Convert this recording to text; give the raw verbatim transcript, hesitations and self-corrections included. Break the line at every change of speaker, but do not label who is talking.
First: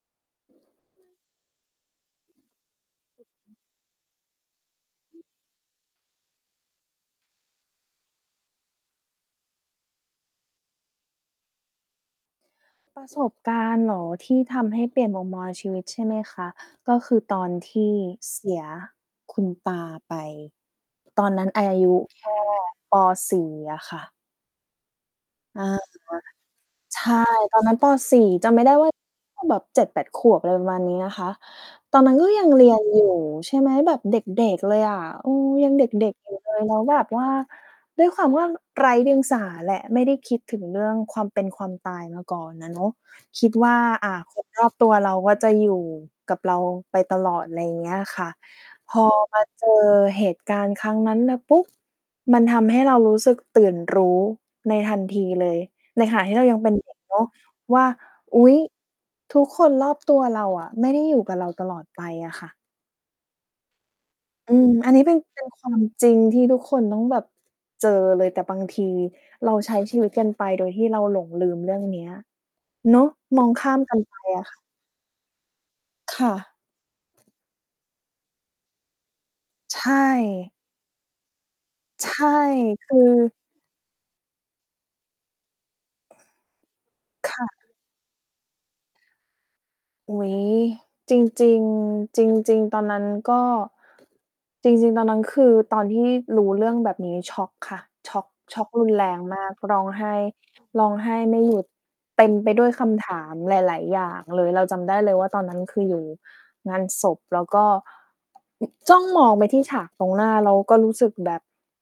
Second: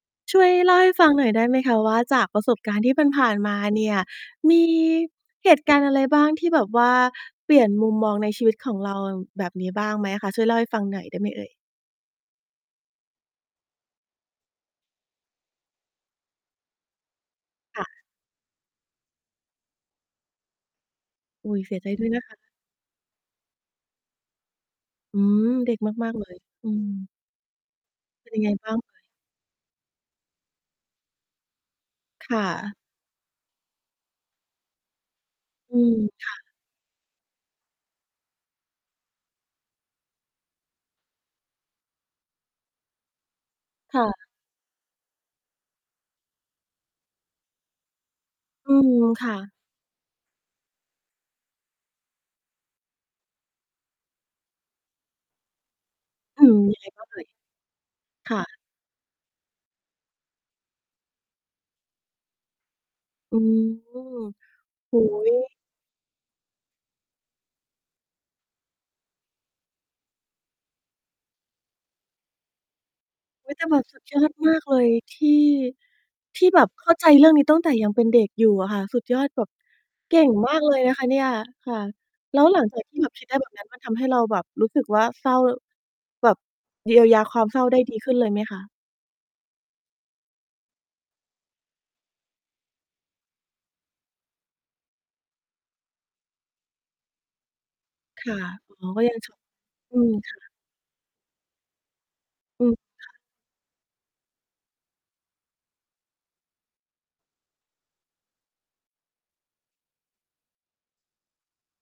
ช่วยเล่าให้ฟังหน่อยได้ไหมคะว่า จากประสบการณ์ที่ผ่าน ๆ มาเนี่ย มี เหตุการณ์อะไรบ้างที่แบบว่าเปลี่ยนมุมมองในชีวิตของเราแบบนี้บ้างไหมคะ ช่วยเล่าให้ฟังหน่อยได้ไหมเอ่ย?
ประสบการณ์เหรอ? ที่ทำให้เปลี่ยนมุมมองในชีวิต ใช่ไหมคะ ก็คือตอนท
ค่
ี่
ะ
เสียคุณตาไป ตอนนั้
อ
น
ุ๊ย!
อา
เสีย
ย
ใจ
ุ
ด้วยน
แค
ะ คะ
่ ปอสี่ อะค่ะ
อืม
อา ค่
เด็
ะ
กมาก ๆ เลย อืม
ใช่ ตอนนั้น ปอ สี่
เป็นยัง
จ
ไง
ำไม่
บ
ไ
้
ด้
าง
ว
ไ
่
ห
า
ม?
ก็แบบ เจ็ดแปด ขวบ อะไรประมาณนี้นะคะ ตอนนั้นก็
ค่
ยัง เรี
ะ
ยนอยู่ ใช่ไหม แบบเด็ก ๆ เลยอะ เออ ยั
อ
ง
ื
เด
ม
็ก ๆ
ค
อยู
่
่
ะ
เลย แล้วแบบว่า ด้วยความว่าไร้เดียงสาแหละ ไม่ได้คิดถึงเรื่องความเป็นความตายมาก่อนอะเนาะ คิดว่า
ค่
อ่า
ะ
คนรอบ ตัวเราว่า จะอยู่กับเราไปตลอด ไรเงี้ยค่ะ
อื
พ
ม
อ
ค่
มา
ะ
เจอเหตุการณ์ครั้งนั้นน่ะ ปุ๊บ มันทำให้เรารู้สึกตื่นรู้ในทันทีเลย ในขณะที่
อ
เ
ื
รายั
ม
งเป็น
ยังไ
เ
ง
ด็ก
บ้าง
เ
เ
น
อ่
าะ
ย?
ว่า
ค
อ
่
ุ๊ย
ะ
ทุกคนรอบตัวเราอะไม่ได้อยู่กับเราตลอดไปอะค่ะ
อืม โ
อื
อ
ม อันน
้
ี้เป
โ
็
ฮ
น เป็น ความจริงที่ทุกคนต้องแบบเจอเลย แต่บางที เรา ใช้ชีวิตกันไปโดยที่เราหลงลืมเรื่องเนี้ย เนาะ มอ
อุ
ง
๊ย แต
ข
่
้
แ
า
บ
ม
บ
ก
ส
ั
ุ
น
ด
ไ
ย
ป
อด
อะ
ม
ค
า
่ะ
กเลยที่
ค่
ที่
ะ
แบบเข้าใจเรื่องนี้ตั้งแต่ยังเป็นเด็กอยู่อะค่ะ สุดยอด แบบ
ใช
เก่งม
่
ากเลยนะคะเนี่ย ค่ะ
ใช่
แล้วหลัง จาก
ค
ที
ื
่แบ
อ
บคิดได้แบบนั้น มัน ทำให้เราแบบรู้สึกว่า เศร้าแบบเยียวยา
ค
คว
่
ามเศร้า
ะ
ได้ดีขึ้นเลยไหมคะ?
อุ๊ย จริง ๆ จริง ๆ ตอนนั้นก็ จริง ๆ ตอนนั้นคือ ตอนที่รู้เรื่องแบบนี้ ช็อกค่ะ ช็
ค
อก
่ะ
ช็อก
อ
ร
๋
ุ
อ
น
ก็
แร
ยัง
ง
ช็อ
ม
ก
าก ร้อง
อื
ไห
ม
้
ค่ะ
ร้องไห้ไม่หยุด เต็มไป
อ
ด
ื
้วย
ม
ค
ค
ำถ
่ะ
ามหลาย ๆ อย่างเลย เราจำได้เลยว่า ตอนนั้นคืออยู่งานศพ แล้วก็ อึก จ้องมองไปที่ฉากตรงหน้า แล้วก็รู้สึกแบบ